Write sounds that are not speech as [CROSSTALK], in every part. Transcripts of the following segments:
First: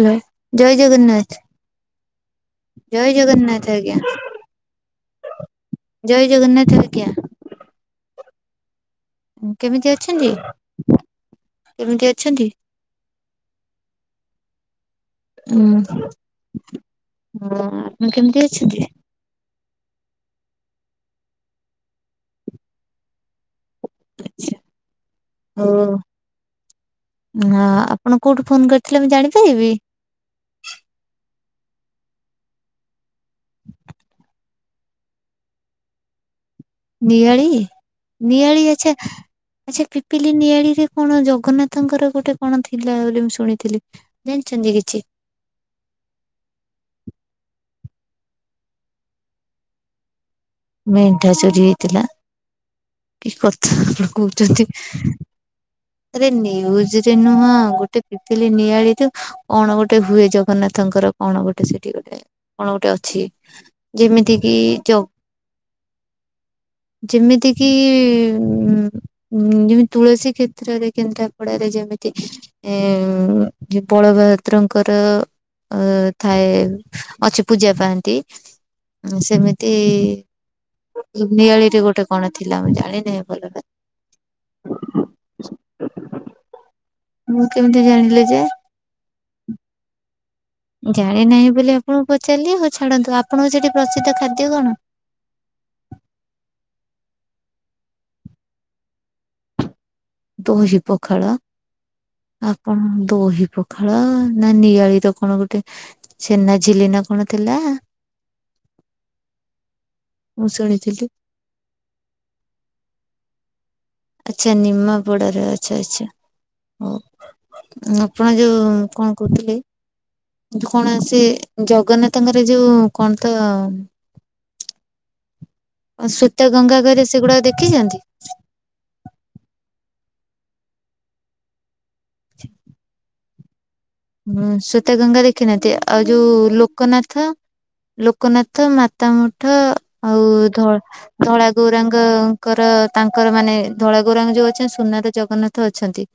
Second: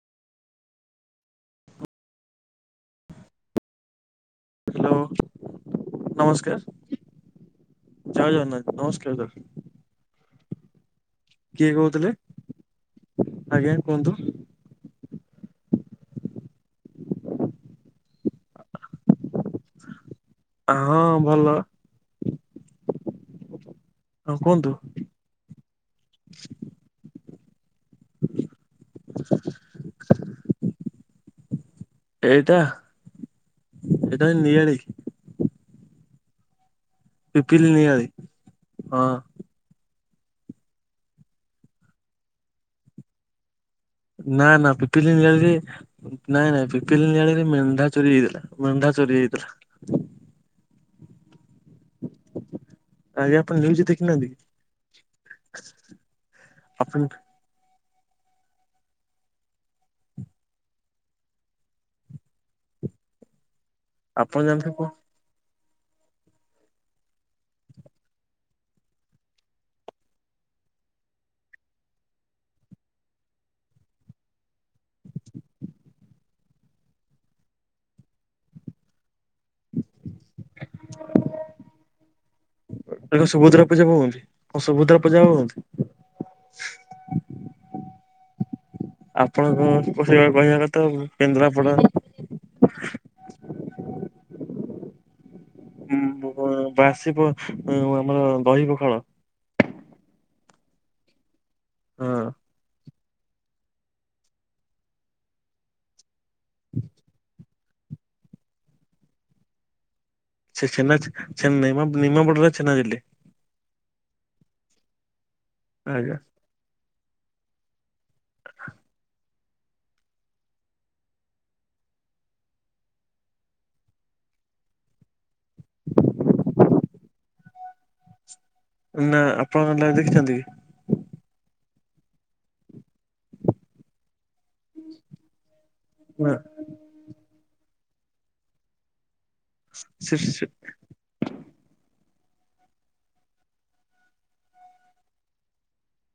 Hello ଜୟ ଜଗନ୍ନାଥ। ଜୟେ ଜଗନ୍ନାଥ ଆଜ୍ଞା। ହାଲୋ। ଜୟେ ଜଗନ୍ନାଥ ଆଜ୍ଞା। ଜୟେ ଜଗନ୍ନାଥ ନମସ୍କାର। ସାର୍ କେମିତି ଅଛନ୍ତି? କିଏ କେମିତି କହୁଥିଲେ? ଅଛନ୍ତି ଆଜ୍ଞା କୁହନ୍ତୁ। ଉଁ ହୁଁ ଆପଣ କେମିତି ଅଛନ୍ତି? ହଁ ଭଲ। ହଁ ଆଛା କୁହନ୍ତୁ? ହଁ ଆପଣ କୋଉଠୁ ଫୋନ କରିଥିଲେ ମୁଁ ଜାଣିପାରିବି ଏଇଟା ଏଇଟା ନିଆଲୀ ନିଆଳି ପିପିଲି ନିଆଳି ନିଆଳି ଆଛା ହଁ ଆଛା। ପିଲି ନିଆଳିରେ କଣ ଜଗନ୍ନାଥଙ୍କର ଗୋଟେ କଣ ଥିଲା ବୋଲି ମୁଁ ଶୁଣିଥିଲି। ନା ଜାଣିଛନ୍ତି ନା କିଛି ପିପିଲି ନିଆରେ ନାଇଁ ନାଇଁ ପିପିଲି ନିଆଳରେ ମେଣ୍ଢା ଚୋରି ହେଇଥିଲା ମେଣ୍ଢା ଚୋରି ହେଇଥିଲା। ମେଣ୍ଢା ଚୋରି ହେଇଥିଲା କି ଆଜ୍ଞା କଥା ନ୍ୟୁଜ ଆପଣ ଦେଖିନାହାନ୍ତି କି କୋହୁଚନ୍ତି? ରେ ଆପଣ ନ୍ୟୁଜରେ ନୁହଁ ଗୋଟେ ସେ ନିଆଳି ତୁ କଣ ଗୋଟେ ହୁଏ ଜଗନ୍ନାଥଙ୍କର କଣ ଗୋଟେ ସେଠି ଗୋଟେ କଣ ଗୋଟେ ଅ କି ଯେମିତି ଆପଣ କି ଜାଣିଥିବେ ଜ ଯେମିତି କିି ଉ ଯେମିତି ତୁଳସୀ କ୍ଷେତ୍ରରେ କେନ୍ଦ୍ରାପଡାରେ ଯେମିତି ତି ଉଁ ବଳଭଦ୍ରଙ୍କର ଅ ଥାଏ ଅଛି ପୂଜା ପାଆନ୍ତି ସେମିତି ନିଆଳିରେ ଗୋଟେ କଣ ଥିଲା ମୁଁ ଜାଣିନି ଭଲରେ ସୁଭଦ୍ରା ପୂଜା ହୁଅନ୍ତି କଣ ସୁଭଦ୍ରା ପୂଜା ହୁଅନ୍ତି? ମୁଁ କେମିତି ଜାଣିଲି ଯେ ଆପଣଙ୍କ ପସେ ଜାଣି ନାହିଁ ବୋଲି ଆପଣଙ୍କୁ ପଚାରିଲି ହଉ ଛାଡନ୍ତୁ ଆପଣଙ୍କ ସେଠି ପ୍ରସିଦ୍ଧ ଖାଦ୍ୟ କଣ? ବାସିବ ଆମର ଦହିବ ପଖାଳ ଦହି ପଖାଳ ହଁ ଆପଣ ଦହି ପଖାଳ ନା ନିଆଳିର କଣ ଗୋଟେ ଚ୍ଛେନାଝିଲି ନା କଣ ଥିଲା? ମୁଁ ସେ ଚ୍ଛେନା ଶୁଣିଥିଲି ନାଇ ମ ନି ନିମାପଡ଼ାରେ ଚ୍ଛେନାଝିଲି। ଆଛା ନିମାପଡ଼ାରେ ଆଛା ଆଛା। ଆଜ୍ଞା ହୋଉ ଆପଣ ଯୋଉ କଣ କହୁଥିଲି? କଣ ସେ ଜଗନ୍ନାଥଙ୍କର ଯୋଉ କଣ ତ ସୂତଗଙ୍ଗା ଘରେ ସେଗୁଡାକ ଦେଖିଛନ୍ତି? ନା ଆପଣ ଲ ଦେଖିଛନ୍ତି କି? [INAUDIBLE] ହୁଁ ଶ୍ଵେତଗଙ୍ଗା ଦେଖିନାହାନ୍ତି ଆଉ ଯୋଉ ନା ଲୋକନାଥ? ଲୋକନାଥ ମାତା ମଠ ସେ ଆଉ ସେ ଧ ଧଳା ଗୌରା ଙ୍ଗଙ୍କର ତାଙ୍କର ମାନେ ଧଳା ଗୌରାଙ୍ଗ ଯୋଉ ଅଛନ୍ତି ସୁନାର ଜଗନ୍ନାଥ ଅଛନ୍ତି।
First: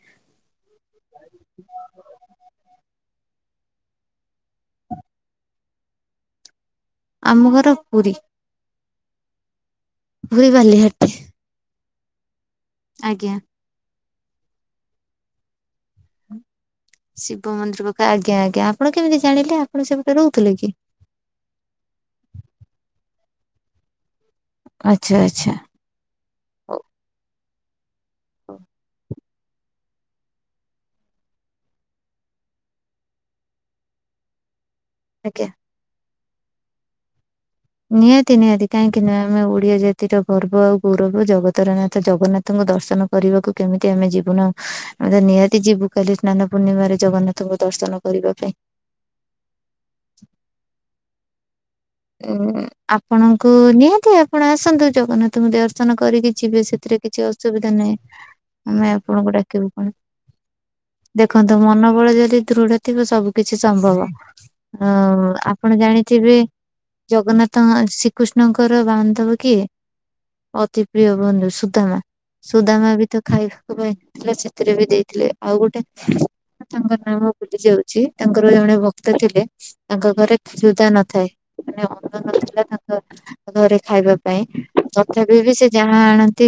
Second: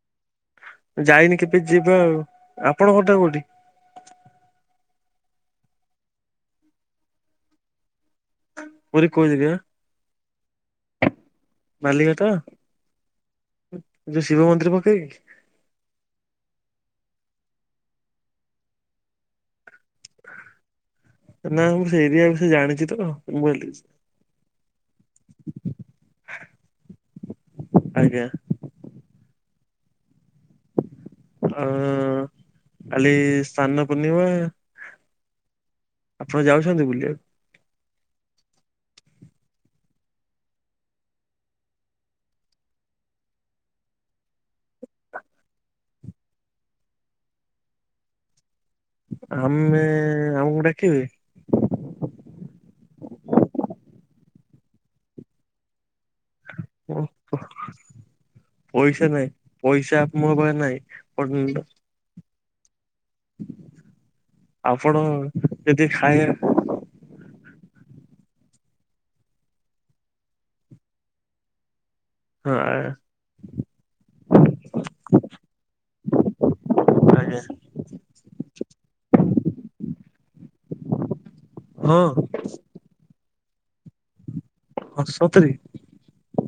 ଯାଇନି କେବେ ଯିବା ଆଉ ଆପଣ ଘରଟା କୋଉଠି? ଆମ ଘର ପୁରୀ ପୁରୀ କୋଉ ଜାଗା? [UNINTELLIGIBLE] ବାଲିଘାଟ ଆଜ୍ଞା। ଯୋଉ ଶିବ ମନ୍ଦିର ପାଖରେ କି? ଶିବ ମନ୍ଦିର ପାଖ ଆଜ୍ଞା! ଆଜ୍ଞା! ଆପଣ କେମିତି ଜାଣିଲେ? ଆପଣ ସେପଟେ ରହୁଥିଲେ କି? ନା ମୁଁ ସେ ଏରିଆ ବିଷୟ ଜାଣିଛି ତ ମୁଁ କହିଲି ଆଚ୍ଛା! ଆଚ୍ଛା! ହଉ। ଆଜ୍ଞା! ହଉ ହଁ କାଲି ସାନ୍ନ ପୂର୍ଣ୍ଣିମା। ଆଜ୍ଞା। ଆପଣ ଯାଉଛନ୍ତି ବୁଲିଆକୁ। ନିହାତି ନିହାତି କାହିଁକି ନୁହେଁ ଆମେ ଓଡିଆ ଜାତିର ଗର୍ବ ଆଉ ଗୌରବ, ଜଗତର ନାଥ ଜଗନ୍ନାଥଙ୍କ ଦର୍ଶନ କରିବାକୁ କେମିତି ଆମେ ଯିବୁନଉ ଆମେ ତ ନିହାତି ଯିବୁ କାଲି ସ୍ନାନ ପୂର୍ଣ୍ଣିମାରେ ଜଗନ୍ନାଥଙ୍କ ଦର୍ଶନ କରିବା ପାଇଁ। ଆମେ ଆମକୁ ଡାକିବେ? ଉଁ ଆପଣଙ୍କୁ ନିହାତି ଆପଣ ଆସନ୍ତୁ ଜଗନ୍ନାଥଙ୍କୁ ଦର୍ଶନ କରିକି ଯିବେ ସେଥିରେ କିଛି ଅସୁବିଧା ନାହିଁ ଆମେ ପଇସା ନାହିଁ ଆପଣଙ୍କୁ ଡାକିବୁ କଣ। ପଇସା ମୋ ପାଖରେ ନାହିଁ। ଦେଖନ୍ତୁ ମନୋବଳ ଯଦି ଦୃଢ ଥିବ ସବୁ କିଛି ସମ୍ଭବ ଅ ଆପଣ ଆପଣ ଯଦି ଜାଣିଥିବେ ଖାଇବା ଜଗନ୍ନାଥଙ୍କ ଶ୍ରୀକୃଷ୍ଣଙ୍କର ବାନ୍ଧବ କିଏ? ଅତି ପ୍ରିୟ ବନ୍ଧୁ ସୁଦ୍ଦାମା। ହଁ ସୁଦାମା ବି ତ ଖାଇବାକୁ ପାଇ ନଥିଲା ସେଥିରେ ବି ଦେଇଥିଲେ, ଆଉ ଗୋଟେ ତାଙ୍କ ନାମ ଆଜ୍ଞା ଭୁଲି ଯାଉଛି, ତାଙ୍କର ଜଣେ ଭକ୍ତ ଥିଲେ ତାଙ୍କ ଘରେ କ୍ଷ୍ୟୁଦା ନଥାଏ ମାନେ ଅନ୍ନ ହଁ ନଥିଲା ତାଙ୍କ ଘରେ ଖାଇବା ପାଇଁ ତଥାପି ସତରେ ବି ସେ ଯାହା ଆଣନ୍ତି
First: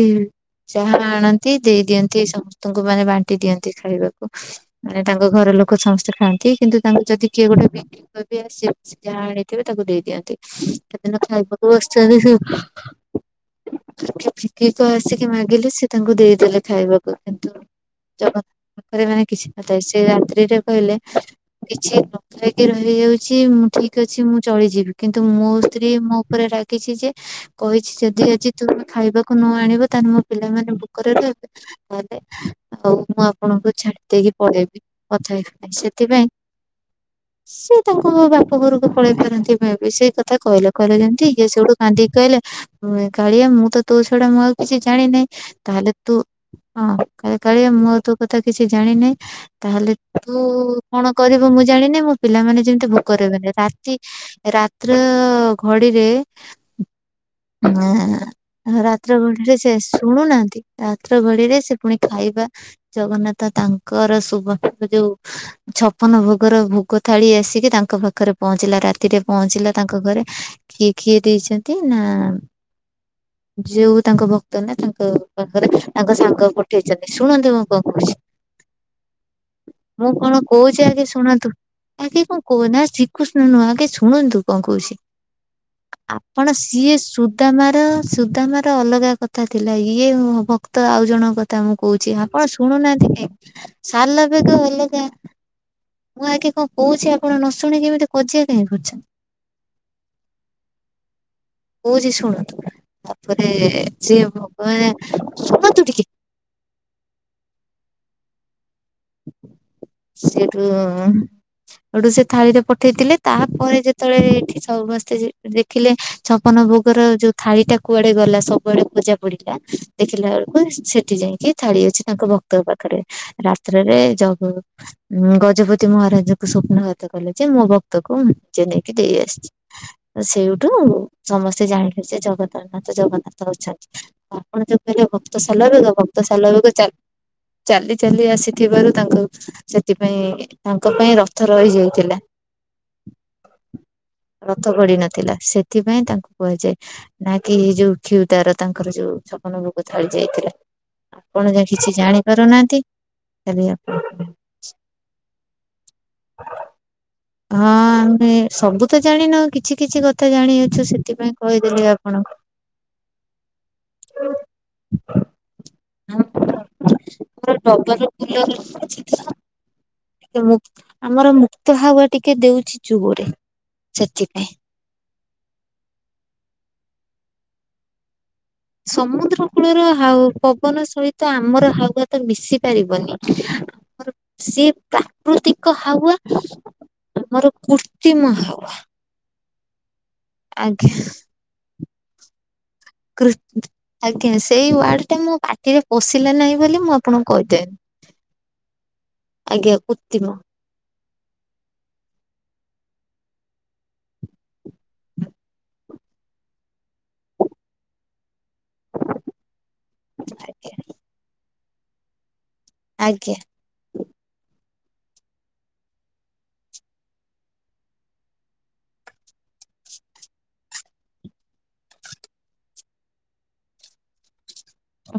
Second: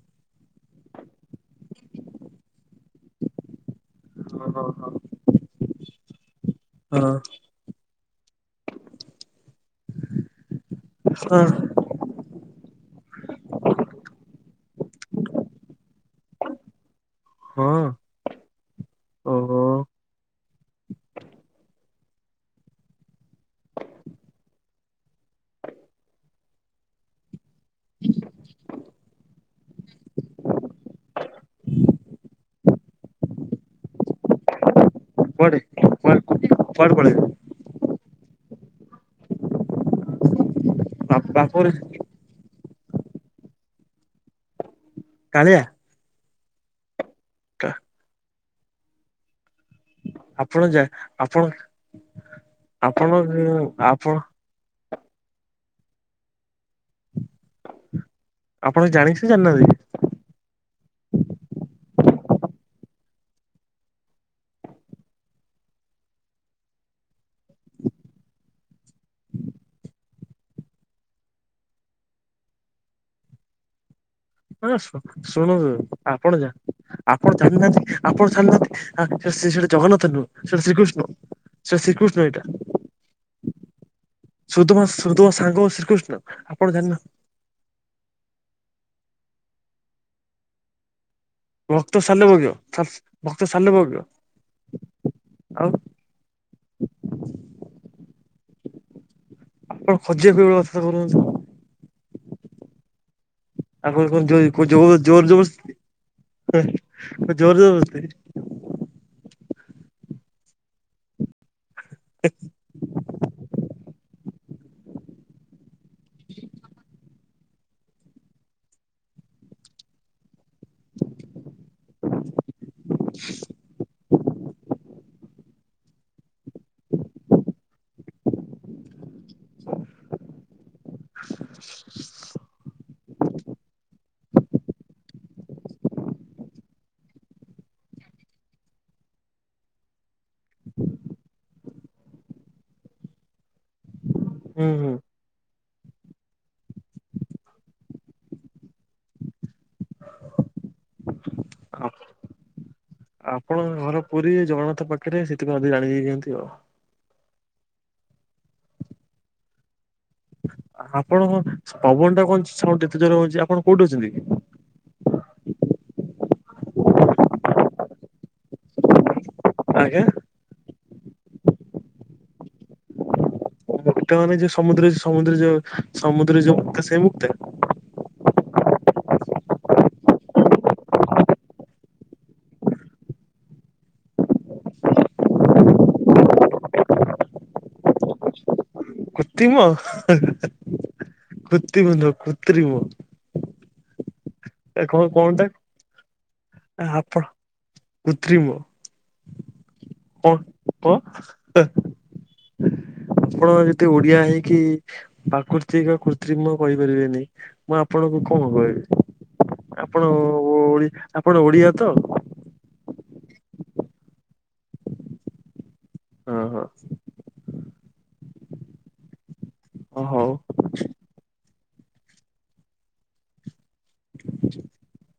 ଯାହା ଆଣନ୍ତି ଦେଇ ଦିଅନ୍ତି ସମସ୍ତଙ୍କୁ ମାନେ ବାଣ୍ଟି ଦିଅନ୍ତି ଖାଇବାକୁ। ହଁ ମାନେ ତାଙ୍କ ଘର ଘର ଲୋକ ସମସ୍ତେ ଖାଆନ୍ତି କିନ୍ତୁ ତାଙ୍କୁ ଯଦି ହଁ କିଏ ଗୋଟେ ବିକ୍ରି କରି ଆସେ ସେ ଯାହା ଆଣଥିବେ ଦେଇ ଦିଅନ୍ତି ସେଦିନ ଖାଇବାକୁ ବସଛନ୍ତି ସେ [UNINTELLIGIBLE] କିକ ଆସିକି ମାଗିଲେ ସି ତାଙ୍କୁ ଦେଇଦେଲେ ଖାଇବାକୁ। କିନ୍ତୁ ହଁ। ପାଖରେ ମାନେ କିଛି ଓହୋ ନ, ସେ ରାତ୍ରିରେ କହିଲେ କିଛି ନ ଖାଇକି ରହିଯାଉଛି ଉଁ ଠିକ ଅଛି ମୁଁ ଚଳିଯିବି କିନ୍ତୁ ମୋ ସ୍ତ୍ରୀ ମୋ ଉପରେ ରାଗିଛି ଯେ କହିଛି ଯଦି ଆଜି ତୁମେ ଖାଇବାକୁ ନ ଆଣିବ ତାହେଲେ ମୋ ପିଲାମାନେ ଭୁକରେ ରହିବେ, ପରେ ଆଉ ମୁଁ ଆପଣଙ୍କୁ ଛାଡି ଦେଇକି ପଳେଇବି। କଥା ହେବି କୁଆଡେ ନାହିଁ, କୁଆଡେ ସେଥିପାଇଁ କୁଆଡେ ପଳେଇବେ ସେ ତାଙ୍କ ବାପ ଘରକୁ ପଳେଇ ପାରନ୍ତି ମେ ବି ସେଇ କଥା କହିଲେ କହିଲେ ଯେମିତି ଇଏ ବାପରେ ସୋଉଠୁ କାନ୍ଦିକି କହିଲେ କାଳିଆ ମୁଁ ତ ତୋ ଛଡା ମୁଁ ଆଉ କିଛି ଜାଣିନାହିଁ, କାଳିଆ ତାହେଲେ ତୁ ହଁ କହିଲେ କାଳିଆ ମୁଁ ଆଉ ତୋ କଥା କିଛି ଜାଣିନାହିଁ, ତାହେଲେ ତୁ ଆପଣ ଯା କଣ ଆପଣ କରିବୁ ମୁଁ ଜାଣିନି ମୋ ପିଲାମାନେ ଯେମିତି ଆପଣ ଭୋକରେ ରହିବେନି, ରାତି ଆପଣ ରାତ୍ର ଘଡିରେ ଏଁ ଆପଣ ରାତ୍ର ଜାଣିକି ନା ଘଡ଼ିରେ ଜାଣିନାହାନ୍ତି ସେ ଶୁଣୁନାହାଁ ନ୍ତି ରାତ୍ର ଘଡ଼ିରେ ସେ ପୁଣି ଖାଇବା ଜଗନ୍ନାଥ ତାଙ୍କର ସୁବର୍ଣ୍ଣର ଯୋଉ ଛପନ ଭୋଗର ଭୋଗ ଥାଳି ଆସିକି ତାଙ୍କ ପାଖରେ ପହଞ୍ଚିଲା, ରା ରାତିରେ ପହଞ୍ଚିଲା ତାଙ୍କ ଘରେ କିଏ କିଏ ଦେଇଛନ୍ତି? ନା ଯେଉ ତାଙ୍କ ଭ କ୍ତ ନା ହଁ ତାଙ୍କ ଶୁଣନ୍ତୁ ପାଖରେ ତାଙ୍କ ଆପଣ ଯା ସାଙ୍ଗ ପଠେଇଛନ୍ତି, ଆପଣ ଶୁଣନ୍ତୁ ମୁଁ କଣ ଜାଣିନାହାନ୍ତି କହୁଛି। ଆପଣ ଜାଣିନାହାନ୍ତି ସେଟା ଜଗନ୍ନାଥ ମୁଁ ନୁହଁ କଣ ସେଟା କହୁଛି ଶ୍ରୀକୃଷ୍ଣ ଆଗେ ଶୁଣନ୍ତୁ। ସେଟା ଶ୍ରୀକୃଷ୍ଣ ଆଗେ କଣ ଏଇଟା କହୁ ନା ଶ୍ରୀକୃଷ୍ଣ ନୁହଁ ଆଗେ ସୁ ଶୁଣନ୍ତୁ କଣ ସୁଦମା କହୁଚି। ସୁଦମା ସାଙ୍ଗ ଶ୍ରୀକୃଷ୍ଣ ଆପଣ ଜାଣିନ ସିଏ ସୁଦାମାର ସ ସୁଦାମାର ଅଲଗା କଥା ଥିଲା। ଇଏ ଭକ୍ତ ଆଉ ଜଣ କଥା ମୁଁ ଭକ୍ତ କହୁଛି ଆପଣ ସାଲବଜ୍ଞ ଶୁଣୁନାହାନ୍ତି ଭକ୍ତ କାହିଁକି ସାଲବଜ୍ଞ ସାଲବେଗ ହେଲେ କା ଆଉ ମୁଁ ଆଗେ କଣ କହୁଛି ଆପଣ ନ ଶୁଣି କେମିତି କଜିଆ କାହିଁ କରୁଛନ୍ତି? ଆପଣ କଜିଆ କରିବାର ଅର୍ଥ [UNINTELLIGIBLE] ବୁଝି ଶୁଣନ୍ତୁ। ତାପରେ ଆପଣ କଣ ସିଏ ଜୋର ଭଗବାନ ଜବରଦସ୍ତି ଶୁଣନ୍ତୁ ଟିକେ ଜୋର ଜୋର ବୋଧେ ସେଠୁ ସେଠୁ ସେ ଥାଳିରେ ପଠେଇଥିଲେ ତାପରେ ଯେ ଯେତେଳେ ଏଠି ସମସ୍ତେ ଦେଖିଲେ ଛପନ ଭୋଗର ଯୋଉ ଥାଳି ଟା କୁଆଡେ ଗଲା ସବୁଆଡେ ଖୋଜା ପଡିଲା ଦେଖିଲା ବେଳକୁ ସେଠି ଯାଇକି ଥାଳି ଅଛି ତାଙ୍କ ଭକ୍ତ ପାଖରେ ରା ପରେ ଜଗ ଉଁ ଗଜପତି ମହାରାଜ ଙ୍କୁ ସ୍ୱପ୍ନଘାତ କଲେ ଯେ ମୋ ଭକ୍ତକୁ ନିଜେ ନେଇକି ଦେଇ ଆସିଛି ସେଇଠୁ ସମସ୍ତେ ଜାଣିିଲେ ଯେ ଜଗତରନାଥ ଜଗନ୍ନାଥ ଅଛନ୍ତି। ଆପଣ ଯୋଉ କହିଲେ ଭକ୍ତ ସାଲବେଗ ଭକ୍ତ ସାଲବେଗ ଚାଲି ଚାଲି ଆସି ଥିବାରୁ ତାଙ୍କ ସେଥିପାଇଁ ତାଙ୍କ ପାଇଁ ରଥ ରହିଯାଇଥିଲା। ରଥ ହୁଁ ହୁଁ ଗଡ଼ି ନଥିଲା। ସେଥିପାଇଁ ତାଙ୍କୁ କୁହାଯାଏ ନା କି ଯୋଉ କ୍ଷୁଧାର ତାଙ୍କର ଯୋଉ ଛପନ ଭୋକ ଥାଳି ଯାଇଥାଏ। ଆପଣ ଆ କିଛି ଜାଣି ପାରୁନାହାନ୍ତି। ତାହେଲେ ଆପଣଙ୍କ ଆପଣ ଘର ହଁ ପୁରୀ ଜଗନ୍ନାଥ ପାଖରେ ସେଥିପାଇଁ ଜାଣି ଯାଇଛନ୍ତି ଆଉ। ହଁମ ଆମେ ସବୁ ତ ଜାଣି ନାହୁଁ କିଛି କିଛି କଥା ଜାଣି ଅଛୁ ଆପଣ ସେଥିପାଇଁ କହିଦେଲେ ପବନ ଟା ଆପଣଙ୍କୁ। କଣ ସାଉଣ୍ଡ ଏତେ ଜୋର ହଉଛି ଆପଣ କୋଉଠି ଅଛନ୍ତି କି? ହ [UNINTELLIGIBLE] ଆଜ୍ଞା। ଟିକେ ମୁ ଆମର ମୁକ୍ତ ହାୱା ଟିକେ ଦଉଛି ଜୋରେ ମୁକ୍ତା ମାନେ ସେଥିପାଇଁ। ଯୋଉ ସମୁଦ୍ର ସମୁଦ୍ର ଯୋଉ ସମୁଦ୍ର ଯୋଉ ମୁକ୍ତା ସେଇ ମୁକ୍ତା। ସମୁଦ୍ର କୂଳର ହାଉ ପବନ ସହିତ ଆମର ହାୱଆ ତ ମିଶି ପାରିବନି। ଆ ସେ ପ୍ରାକୃତିକ ହାୱଆ। ଆମର କୃତ୍ରିମ ହାୱା। କୃତିମ ହେଁ ହେଁ ଆଜ୍ଞା କୃତିମ ନୁହଁ କୃତ୍ରୀମ। କୃ ଆଗ ସେଇ କଣ ୱାର୍ଡ ଟା ମୋ କଣଟା ପାଟିରେ ପଷିଲା ନାହିଁ ବୋଲି ମୁଁ ଆପଣ ଆପଣଙ୍କୁ କହିଦେ କୃତ୍ରିମ। ଆଜ୍ଞା। କଣ ହଁ। ଆପଣ ଯଦି ଓଡିଆ ହେଇକି ପ୍ରାକୃତିକ କୃତ୍ରିମ କହି କହି ପାରିବେନି ମୁଁ ଆପଣଙ୍କୁ କଣ କହିବି ଆପଣ ଆପଣ ଓଡିଆ ତ? ଆଜ୍ଞା। ହଁ ହଁ ହଉ ଓ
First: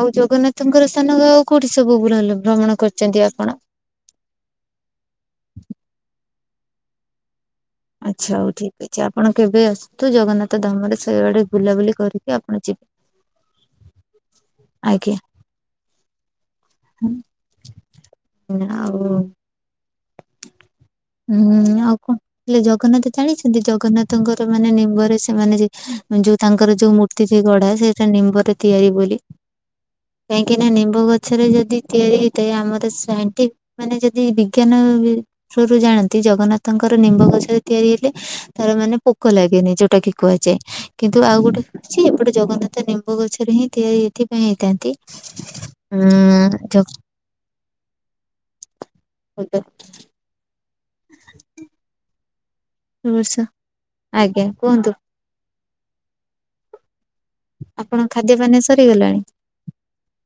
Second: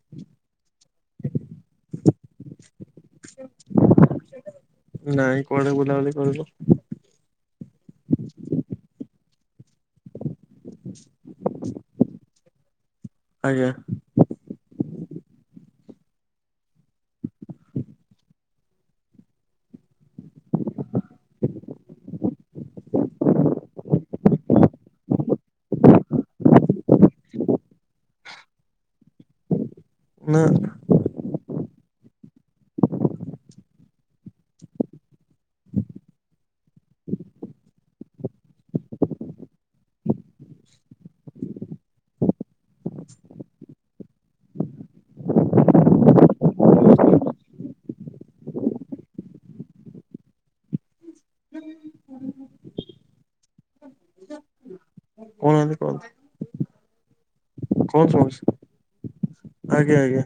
ଆଉ ଜଗନ୍ନାଥଙ୍କର ସ୍ଥାନ ଆଉ କୋଉଠି ସବୁ ଭଲ ଭୃ ଭ୍ରମଣ କରିଛନ୍ତି ଆପଣ? ନାଇଁ କୁଆଡେ ବୁଲାବୁଲି କରିନୁ। ଆଚ୍ଛା ହଉ ଠିକ ଅଛି ଆପଣ କେବେ ଆସନ୍ତୁ ଜଗନ୍ନାଥ ଧାମରେ ସେଇଆଡେ ବୁଲାବୁଲି କରିକି ଆପଣ ଯିବେ। ଆଜ୍ଞା। ଆଜ୍ଞା। ଆଉ ହୁଁ ଆଉ କଣ କହିଲେ ଜଗନ୍ନାଥ ଜାଣିଛନ୍ତି ଜଗନ୍ନାଥଙ୍କର ମାନେ ନିମ୍ବରେ ସେମାନେ ଯୋଉ ତାଙ୍କର ଯୋଉ ମୂର୍ତ୍ତି ଗଢା ସେଇଟା ନିମ୍ବରେ ତିଆରି ବୋଲି। କାହିଁକି ନା ନିମ୍ବ ଗଛରେ ଯଦି ତିଆରି ହେଇଥାଏ ଆମର ସାଇଣ୍ଟିଫ ମାନେ ଯଦି ବିଜ୍ଞାନ ରୁ ଜାଣନ୍ତି ଯଦି ଜଗନ୍ନାଥଙ୍କର ନିମ୍ବ ଗଛରେ ତିଆରି ହେଲେ ତାର ମାନେ ପୋକ ଲାଗେ। ନିଜଟା କି କୁହାଯାଏ କିନ୍ତୁ ଆଉ ଗୋଟେ ହଉଛି ଏପଟେ ଜଗନ୍ନାଥ ନିମ୍ବ ଗଛରେ ହିଁ ତିଆରି ଏଥିପାଇଁ ହେଇଥାନ୍ତି ଉ ଜଗ ହଁ ତ ନମଷ ଆଜ୍ଞା କୁହନ୍ତୁ। କହୁନାହାନ୍ତି କୁହନ୍ତୁ କଣ ଆପଣଙ୍କ ସମସ୍ୟା? ଖାଦ୍ୟପାନୀୟ ସରିଗଲାଣି? ଆଜ୍ଞା ଆଜ୍ଞା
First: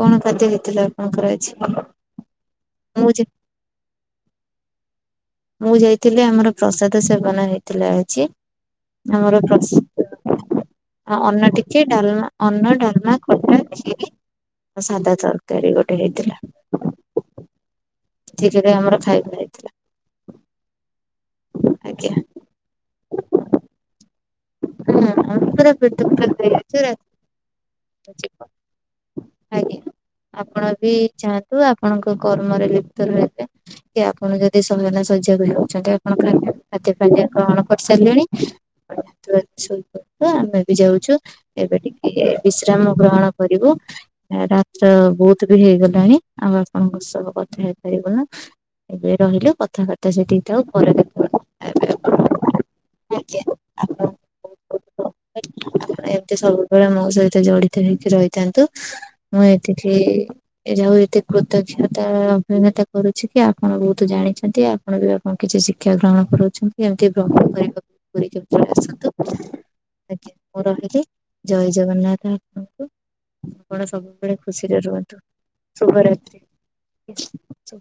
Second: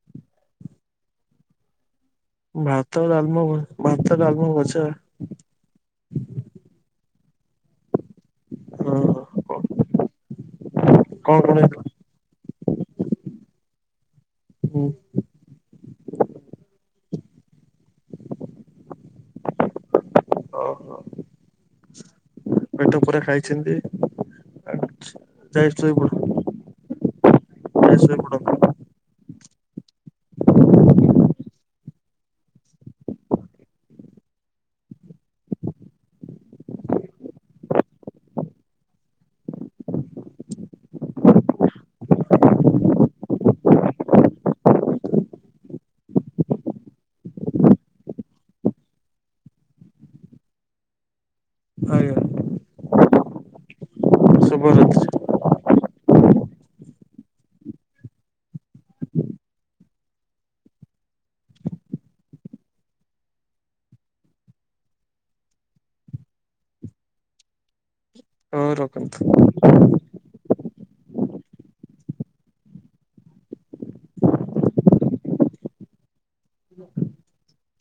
କଣ ଖାଦ୍ୟ ହେଇଥିଲା ଆପଣଙ୍କର ଆଜି? ଭାତ, ମୁଁ ଡାଲମା, ଭ-ଭାତ, ଡାଲମା, ଭଜା। କୁ ଯାଇଥିଲେ ଆମର ପ୍ରସାଦ ସେବନ ହେଇଥିଲା ଆଜି। ଆମର ହଁ। କଣ ପ୍ରସ୍-ଅ-ଅନ୍ନ କଣ ଟିକେ, ଡାଲମା ଅନ୍ନ, ଡାଲମା, ଖଟା, ଖିରି ଓ ହେଇଥିଲା? ସାଧା ତରକାରୀ ଗୋଟେ ହେଇଥିଲା। ସେଥିପାଇଁ ଆମର ଖାଇବା ଓହୋ ହେଇଥିଲା ଆଜ୍ଞା। ପେଟ ପୁରା ଖାଇଛନ୍ତି? ହଁ ମୁଁ ଯାଇ ପୁରା ପେଟ ପୁରା ଖାଇଚି ଆ ତାହେଲେ ଶୋଇପଡ଼। ଆଜ୍ଞା। ଆପଣ ବି ଯାଆନ୍ତୁ ଆପଣଙ୍କ କର୍ମରେ ଲିପ୍ତ ରହିବେ କି ଆପଣ ଯଦି ସମୟ ନାହିଁ ସ ପୁଜା ବି ହୋଉଚନ୍ତି ଆପଣଙ୍କର [UNINTELLIGIBLE] ଏଥିପାଇଁ କଣ କରିସାରିଲେଣି ଥିବାରୁ ଶୋଇପଡିବ ଆମେ ବି ଯାଉଚୁ ଏବେ ଟିକିଏ ବିଶ୍ରାମ ଗ୍ରହଣ କରିବୁ। ଆ ରାତ୍ର ବୋହୁତ ବି ହେଇଗଲାଣି ଆଉ ଆପଣଙ୍କ ସହ କଥା ହେଇପାରିବୁନୁ। ଏବେ ରହିଲୁ କଥାବାର୍ତ୍ତା ସେତିକି ଥାଉ ପରେ କଥାହବା ଏବେ ଆଜ୍ଞା ଆଉ ଆଜ୍ଞା ଆପଣ ଶୁଭରାତ୍ରି। ହୋଉ ଆଜ୍ଞା। ଏମତି ସବୁବେଳେ ମୋ ସହିତ ଜଡିତ ହେଇକି ରହିଥାନ୍ତୁ ମୁଁ ଏତିକି ଏ ଆଉ ଏଠି କୃତଜ୍ଞତା [UNINTELLIGIBLE] କରୁଛି କି ଆପଣ ବୋହୁତୁ ଜାଣିଛନ୍ତି ଆପଣ ବି ଆପଣ କିଛି ଶିଖ୍ କ୍ଷା ଗ୍ରହଣ କରୋଉଛନ୍ତି ଏମତି ବ୍ରହ୍ମ କରିବାକୁ ପଡିଯାଉ ହୋଉ ରଖନ୍ତୁ। ଆଜ୍ଞା ମୁଁ ରହିଲି ଜୟ ଜଗନ୍ନାଥ ଆପଣଙ୍କୁ। ଆପଣ ସବୁବେଳେ ଖୁସିରେ ରୁହନ୍ତୁ ଶୁଭରାତ୍ରି। କିଛି ଚୋ